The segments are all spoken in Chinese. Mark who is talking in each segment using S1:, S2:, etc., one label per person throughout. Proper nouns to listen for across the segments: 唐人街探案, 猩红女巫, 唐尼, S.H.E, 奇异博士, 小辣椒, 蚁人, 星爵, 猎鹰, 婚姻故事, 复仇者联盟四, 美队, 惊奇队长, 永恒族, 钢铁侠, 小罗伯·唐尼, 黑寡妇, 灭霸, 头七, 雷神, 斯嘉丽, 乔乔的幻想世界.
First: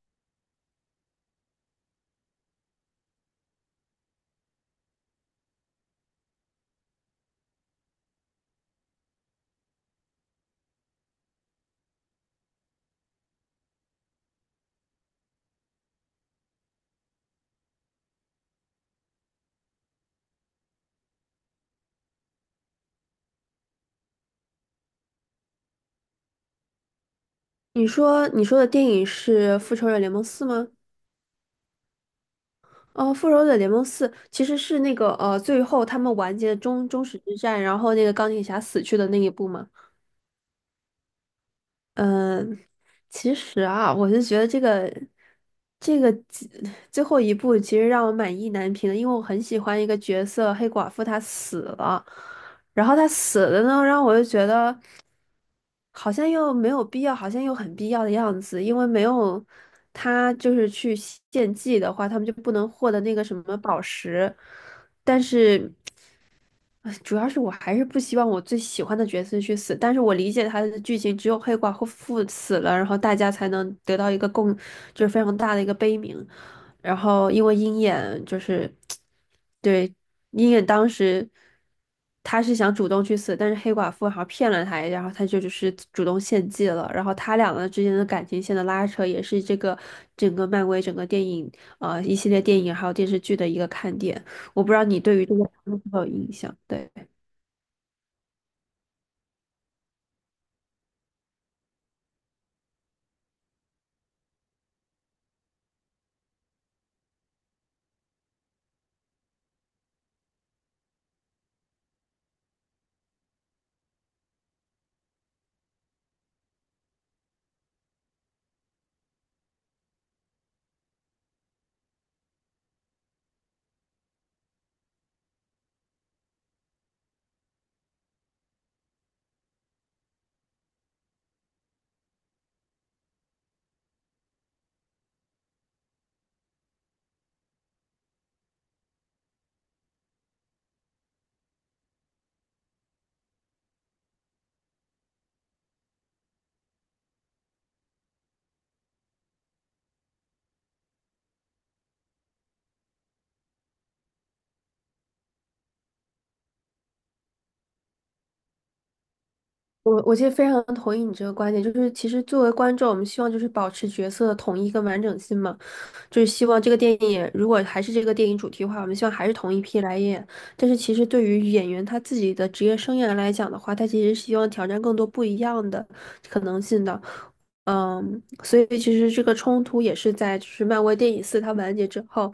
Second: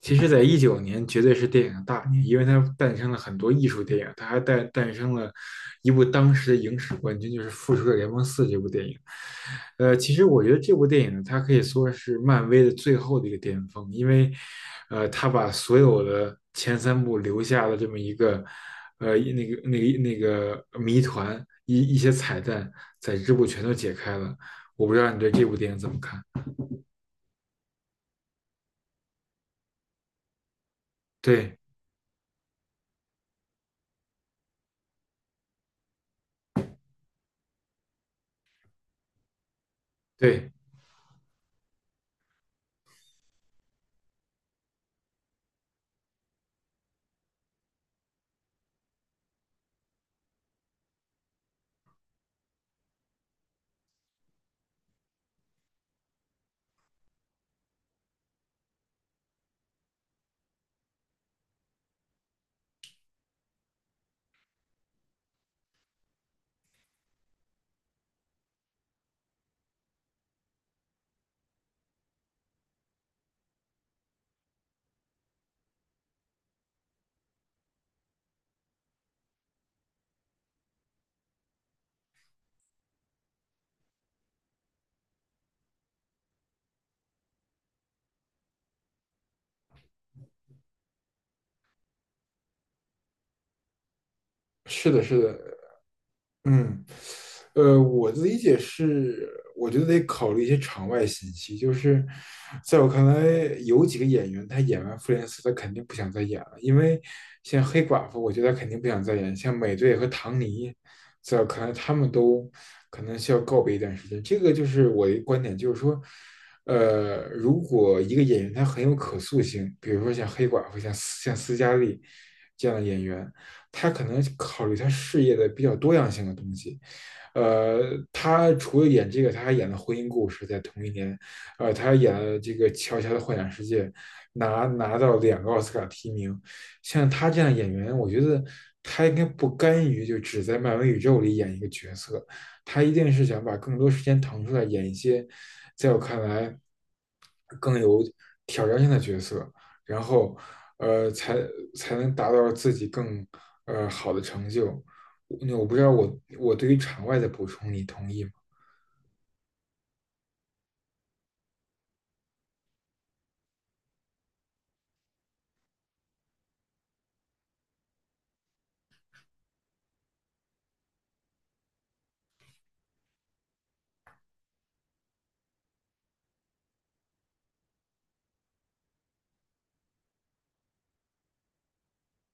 S1: 其实，在19年绝对是电影的大年，因为它诞生了很多艺术电影，它还诞生了一部当时的影史冠军，就是《复仇者联盟四》这部电影。其实我觉得这部电影它可以说是漫威的最后的一个巅峰，因为，它把所有的前三部留下的这么一个，那个谜团一些彩蛋，在这部全都解开了。我不知道你对这部电影怎么看？
S2: 你说的电影是《复仇者联盟四》吗？
S1: 对
S2: 哦，《复仇者联盟四》其实是那个最后他们完结的终始之战，然后那个钢铁侠死去的那一部嘛。
S1: 对，
S2: 嗯，其实啊，我就觉得这个最后一部其实让我满意难平的，因为我很喜欢一个角色黑寡妇，她死了，然后她死了呢，让我就觉得，好像又没有必要，好像又很必要的样子，因为没有他就是去献祭的话，他们就不能获得那个什么宝石，但是。主要是我还是不希望我最喜欢的角色去死，但是我理解他的剧情，只有黑寡妇死了，然后大家才能得到一个共，就是非常大的一个悲鸣。然后因为鹰眼就是，对，鹰眼当时他是想主动去死，但是黑寡妇好像骗了他，然后他就只是主动献祭了。然后他俩个之间的感情线的拉扯，也是这个整个漫威整个电影一系列电影还有电视剧的一个看点。我不知道
S1: 是
S2: 你
S1: 的，
S2: 对
S1: 是
S2: 于这个
S1: 的，
S2: 有没有印象？
S1: 嗯，
S2: 对，
S1: 我的理解是，我觉得得考虑一些场外信息。就是在我看来，有几个演员他演完《复联四》，他肯定不想再演了，因为像黑寡妇，我觉得他肯定不想再演。像美队和唐尼，在可能他们都可能需要告别一段时间。这个就是我的观点，就是说，如果一个演员他很有可塑性，比如说像黑寡妇、像斯嘉丽这样的演员。他可能考虑他事业的比较多样性的东西。呃，他除了演这个，他还演了《婚姻故事》在同一年，他还演了这个《乔乔的幻想世界》拿到两个奥斯卡提名。像他这样演员，我觉得他应该不甘于就只在漫威宇宙里演一个角色，他一定是想把更多时间腾出来演一些，在我看来更有挑战性的角色。然后呃才才能达到自己更好的成就。那我不知道我对于场外的补充你同意吗？
S2: 我其实非常同意你这个观点，就是其实作为观众，我们希望就是保持角色的统一跟完整性嘛，就是希望这个电影如果还是这个电影主题的话，我们希望还是同一批来演。但是其实对于演员他自己的职业生涯来讲的话，他其实是希望挑战更多不一样的可能性的。所以其实这个冲突也是在就是漫威电影四它完结之后。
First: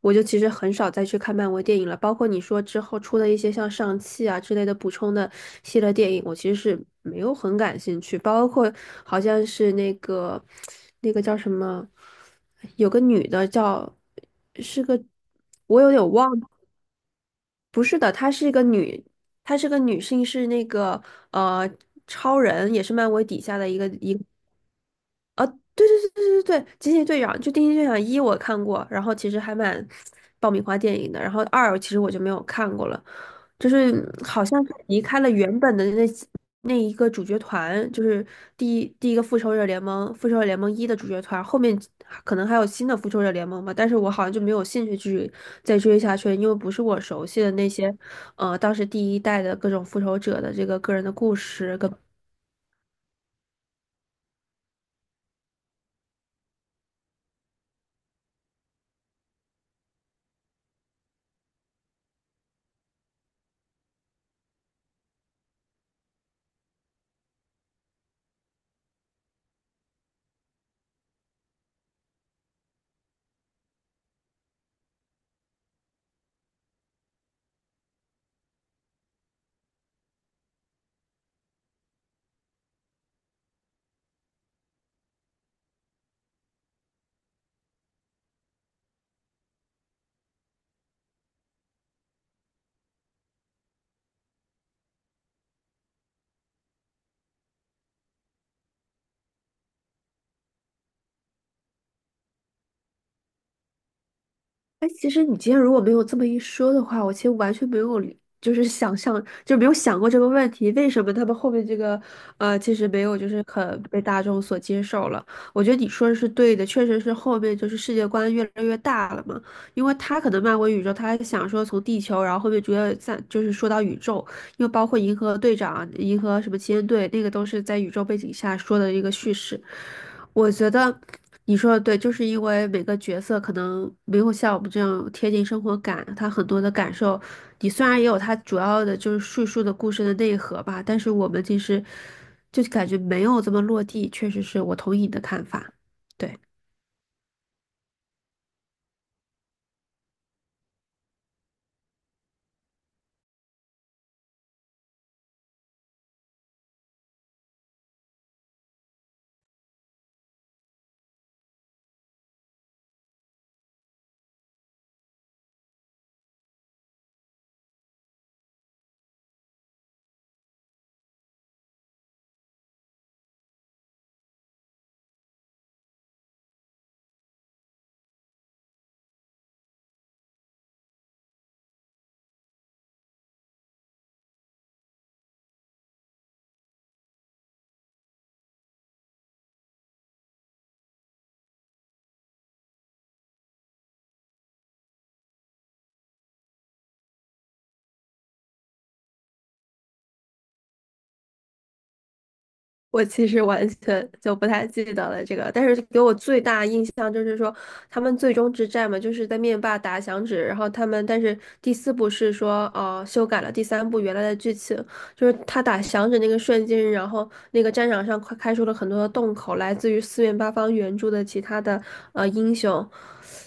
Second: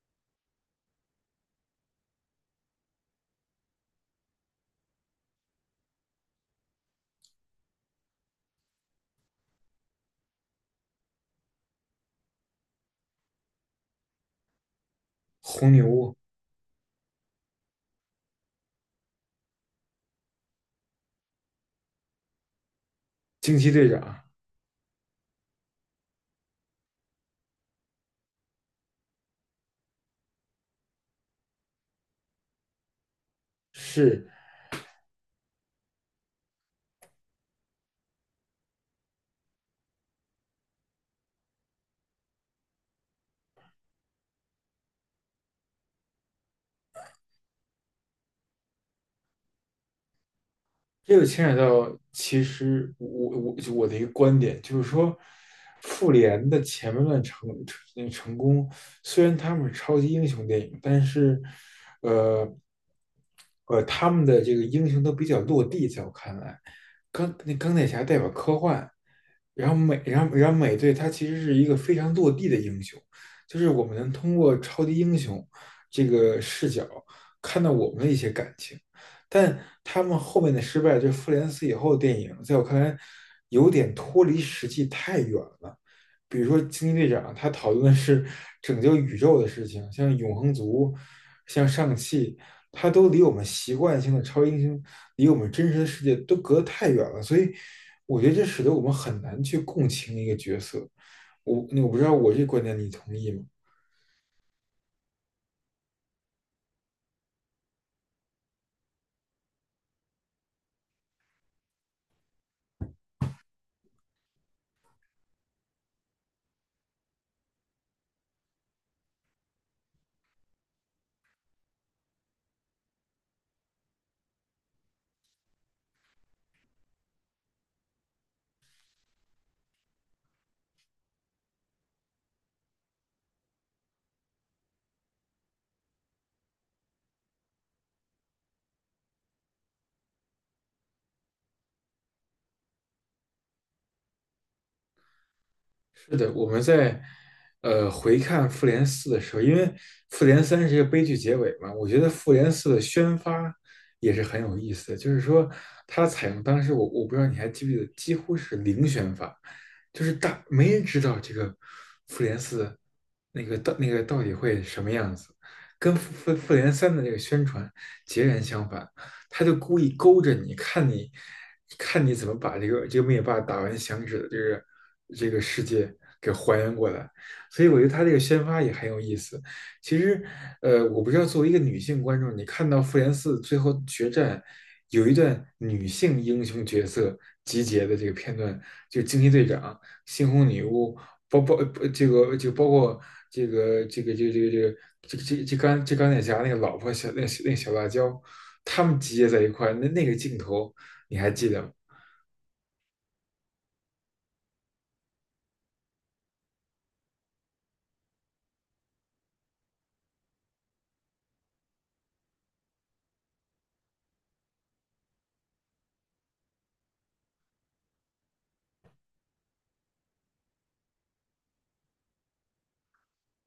S2: 我就其实很少再去看漫威电影了，包括你说之后出的一些像上汽啊之类的补充的系列电影，我其实是没有很感兴趣。包括好像是那个那个叫什么，有个女的叫是个，
S1: 红
S2: 我有点
S1: 牛、
S2: 忘了，不是的，她是一个女，她是个女性，是那个呃超人，也是漫威底下
S1: 惊
S2: 的
S1: 奇
S2: 一个
S1: 队
S2: 一
S1: 长
S2: 个对对对对对对，惊奇队长一我看过，然后其实还蛮爆米花电影的，然后二其实我就没有看过了，就是
S1: 是
S2: 好像是离开了原本的那一个主角团，就是第一个复仇者联盟，复仇者联盟一的主角团，后面可能还有新的复仇者联盟吧，但是我好像就没有兴趣去再追下去了因为不是我熟悉的那些，当时第一代的各种复仇者的这个个人的
S1: 这个
S2: 故
S1: 牵扯
S2: 事。跟。
S1: 到，其实我就我的一个观点就是说，复联的前半段成功，虽然他们是超级英雄电影，但是，呃，他们的这个英雄都比较落地，在我看来，钢铁侠代表科幻，然后美队他其实是一个非常落地的英雄，就是我们能通过超级英雄这个视角看到我们的一些感情。但他们后面的失败，就复联四以后的电影，在我看来有点脱离实际太远了。比如说惊奇队长，他讨论的是拯救宇宙的事情，像永恒族、像上汽，他都离我们习惯性的超英雄，离我们真实的世界都隔得太远了。所以我觉得这使得我们很难去共情一个角色。我我不知道我这观点你同意吗？
S2: 哎，其实你今天如果没有这么一说的话，我其实完全没有理，就是想象，就没有想过这个问题，为什么他们后面这个，其实没有就是可被大众所接受了。我觉得你说的是对的，确实是后面就是世界观越来越大了嘛，因为他可能漫威宇宙，他还想说从地球，然后后面逐渐在就是说到宇宙，又包括银河队长、银河什么奇恩队，那个都是在宇宙背景下说的一个叙事。我觉得你说的对，就是因为每个角色可能没有像我们这样贴近生活感，他很多的感受，你虽然也有他主要的就是叙述的故事的内核吧，但是我们其实就感觉没有这么落地，确实是我同意你的看法。
S1: 是的，
S2: 对。
S1: 我们在回看《复联四》的时候，因为《复联三》是一个悲剧结尾嘛，我觉得《复联四》的宣发也是很有意思的，就是说它采用当时我不知道你还记不记得，几乎是零宣发，就是大没人知道这个《复联四》那个到那个到底会什么样子，跟《复联三》的这个宣传截然相反。他就故意勾着你，看你，看你怎么把这个灭霸打完响指的这个世界给还原过来。所以我觉得他这个宣发也很有意思。其实，我不知道作为一个女性观众，你看到复联四最后决战有一段女性英雄角色集结的这个片段，就惊奇队长、猩红女巫，包包这个就包括这个这个这个这个这个这这钢这钢铁侠那个老婆小那那小辣椒，他们集结在一块儿那个镜头你还记得吗？
S2: 我其实完全就不太记得了这个，但是给我最大印象就是说，他们最终之战嘛，就是在灭霸打响指，然后他们但是第四部是说，修改了第三部原来的剧情，就是他打响指那个瞬间，然后那个战场上快开出了很多的洞口，来自于四面八方援助的其他的英雄，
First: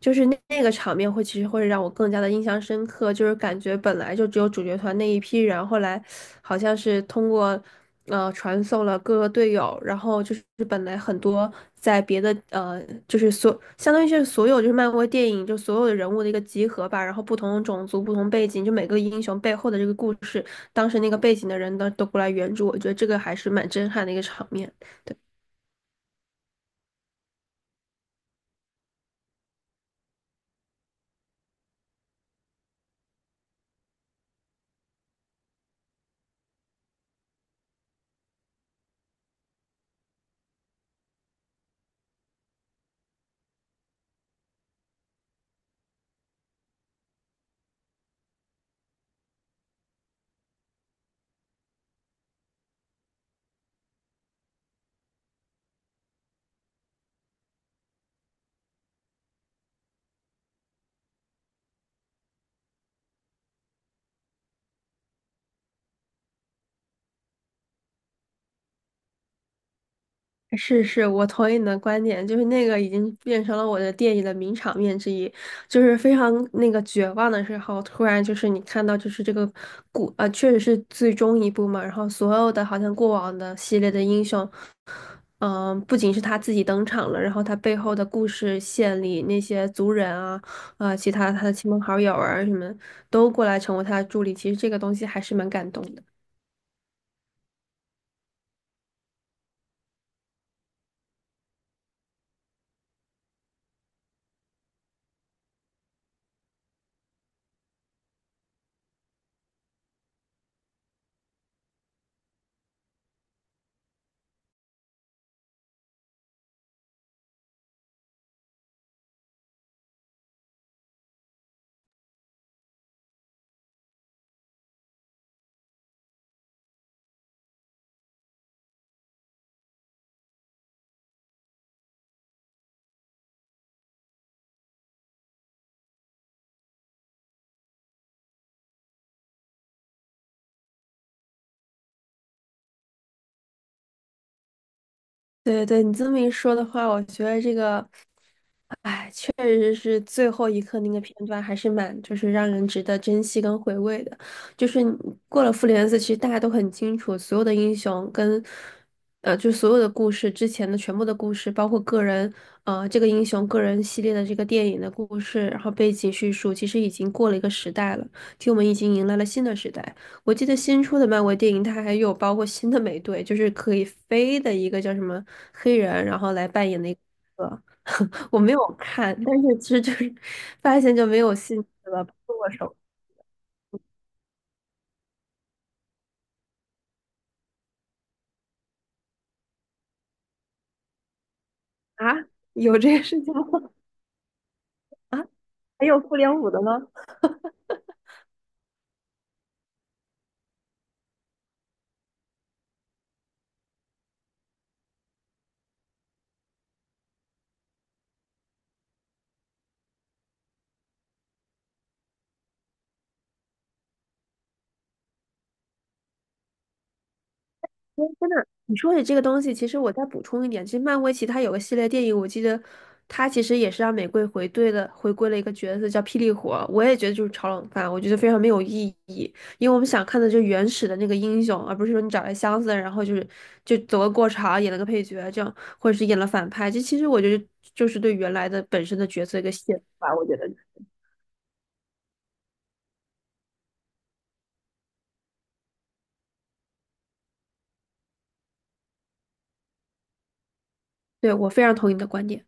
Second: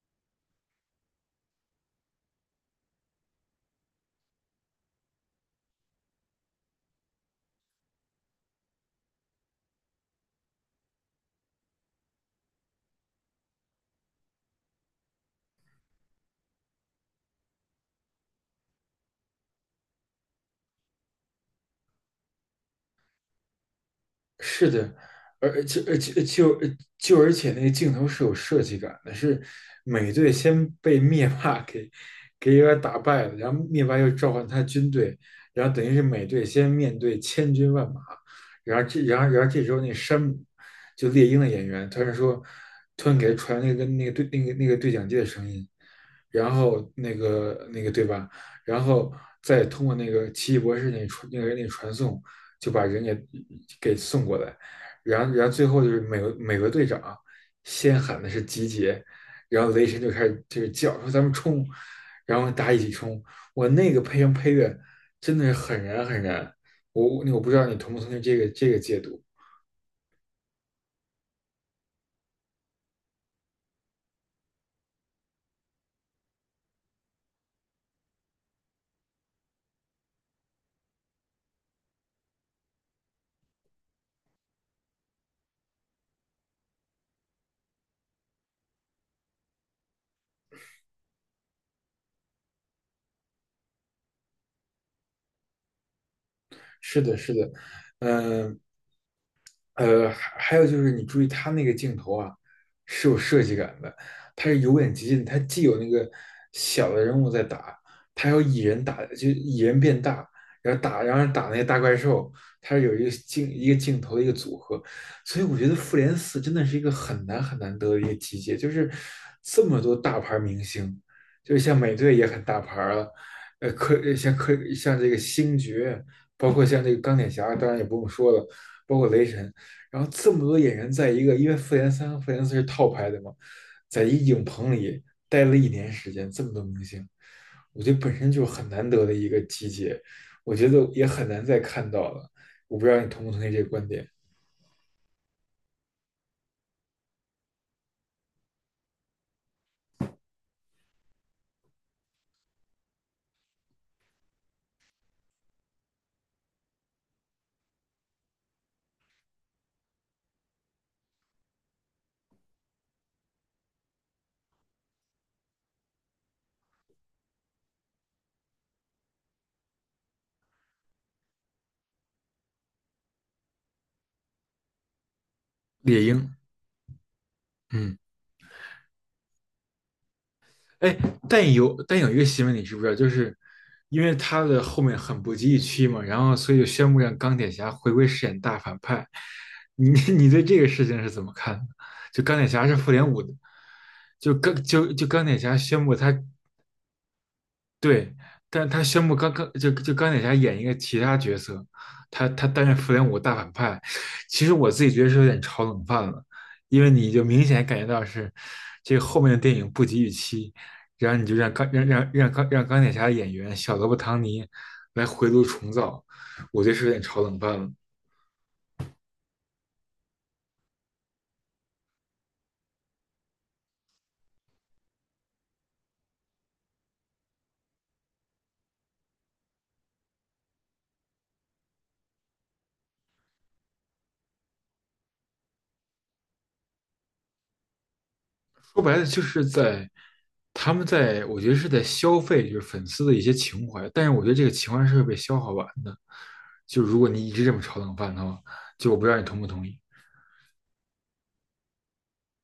S2: 就是那那个场面会其实会让我更加的印象深刻，就是感觉本来就只有主角团那一批人，后来好像是通过传送了各个队友，然后就是本来很多在别的就是所相当于是所有就是漫威电影就所有的人物的一个集合吧，然后不同种族、不同背景，就每个英雄背后的这个故事，当时那个背景的人呢都过来援助，我觉得这个还是蛮震撼的一个场
S1: 是
S2: 面。
S1: 的，
S2: 对。
S1: 而而且而且就呃而且那个镜头是有设计感的，是美队先被灭霸 给有点打败了，然后灭霸又召唤他军队，然后等于是美队先面对千军万马，然后这然后然后这时候那山姆就猎鹰的演员突然说，突然给他传那个对讲机的声音，然后那个对吧，然后再通过那个奇异博士那个传送。就把人也给送过来，然后最后就是美国队长啊先喊的是集结，然后雷神就开始就是叫说咱们冲，然后大家一起冲，我那个配音配乐真的是很燃很燃，我我不知道你同不同意这个解读，
S2: 是是，我同意你的观点，就是那个已经变成了我的电影的名场面之一，就是非常那个绝望的时候，突然就是你看到就是这个确实是最终一部嘛，然后所有的好像过往的系列的英雄，不仅是他自己登场了，然后他背后的故事线里那些族人啊，其他他的亲朋好友啊什么都过来成为他的助理，其实这个东西还是蛮感动的。
S1: 是的是的，嗯、呃呃还有就是你注意它那个镜头啊，是有设计感的，它是由远及近，它既有那个小的人物在打，它还有蚁人打，就蚁人变大，然后打，然后打那个大怪兽，它是有一个镜头的一个组合，所以我觉得《复联四》真的是一个很难得的一个集结，就是这么多大牌明星，就是像美队也很大牌了，科像这个星爵，包括像这个钢铁侠，当然也不用说了。包括雷神，然后这么多演员在一个，因为复联三和复联四是套拍的嘛，在一影棚里待了一年时间，这么多明星，我觉得本身就很难得的一个集结，我觉得也很难再看到了。我不知道你同不同意这个观点，
S2: 对对，你这么一说的话，我觉得这个。确实是最后一刻那个片段，还是蛮就是让人值得珍惜跟回味的。就是你过了复联四，其实大家都很清楚，所有的英雄跟就所有的故事之前的全部的故事，包括个人这个英雄个人系列的这个电影的故事，然后背景叙述，其实已经过了一个时代了。其实我们已经迎来了新的时代。我记得新出的漫威电影，它还有包括新的美队，就是可以飞的一个叫什么黑人，
S1: 猎
S2: 然后
S1: 鹰，
S2: 来扮演的一个。
S1: 嗯。
S2: 我没有看，但是其实就是发现
S1: 哎，
S2: 就没有兴趣了，
S1: 但
S2: 不
S1: 有一个新
S2: 剁
S1: 闻你
S2: 手
S1: 知不知道？就是因为他的后面很不及预期嘛，然后所以就宣布让钢铁侠回归饰演大反派。你 你对这个事情是怎么看的？
S2: 啊？
S1: 就钢铁侠
S2: 有
S1: 是复
S2: 这个
S1: 联
S2: 事
S1: 五
S2: 情
S1: 的，
S2: 吗？
S1: 就钢就 就
S2: 啊，
S1: 钢铁侠
S2: 还
S1: 宣布
S2: 有复
S1: 他
S2: 联五的吗？
S1: 对，但他宣布刚刚就钢铁侠演一个其他角色，他担任复联五大反派，其实我自己觉得是有点炒冷饭了，因为你就明显感觉到是这个后面的电影不及预期，然后你就让钢让让让钢让钢铁侠的演员小罗伯·唐尼来回炉重造，我觉得是有点炒冷饭了。
S2: 哎真的，你说起这个东西，其实我再补充一点，其实漫威其他有个系列电影，我记得它其实也是让玫瑰回对的，回归了一个角色叫霹雳火，我也觉得就是炒冷饭，我觉得非常没有意义，因为我们想看的就是原始的那个英雄，而不是说你找来箱子，然后就是就走个过场，演了个配角这样，或者是演了反派，这其实我觉得就是对原来的本
S1: 说
S2: 身
S1: 白
S2: 的
S1: 了
S2: 角
S1: 就
S2: 色一
S1: 是
S2: 个亵渎
S1: 在
S2: 吧，我觉得，
S1: 他们在，我觉得是在消费，就是粉丝的一些情怀。但是我觉得这个情怀是会被消耗完的。就如果你一直这么炒冷饭的话，就我不知道你同不同意。
S2: 对，我非常同意你的观点。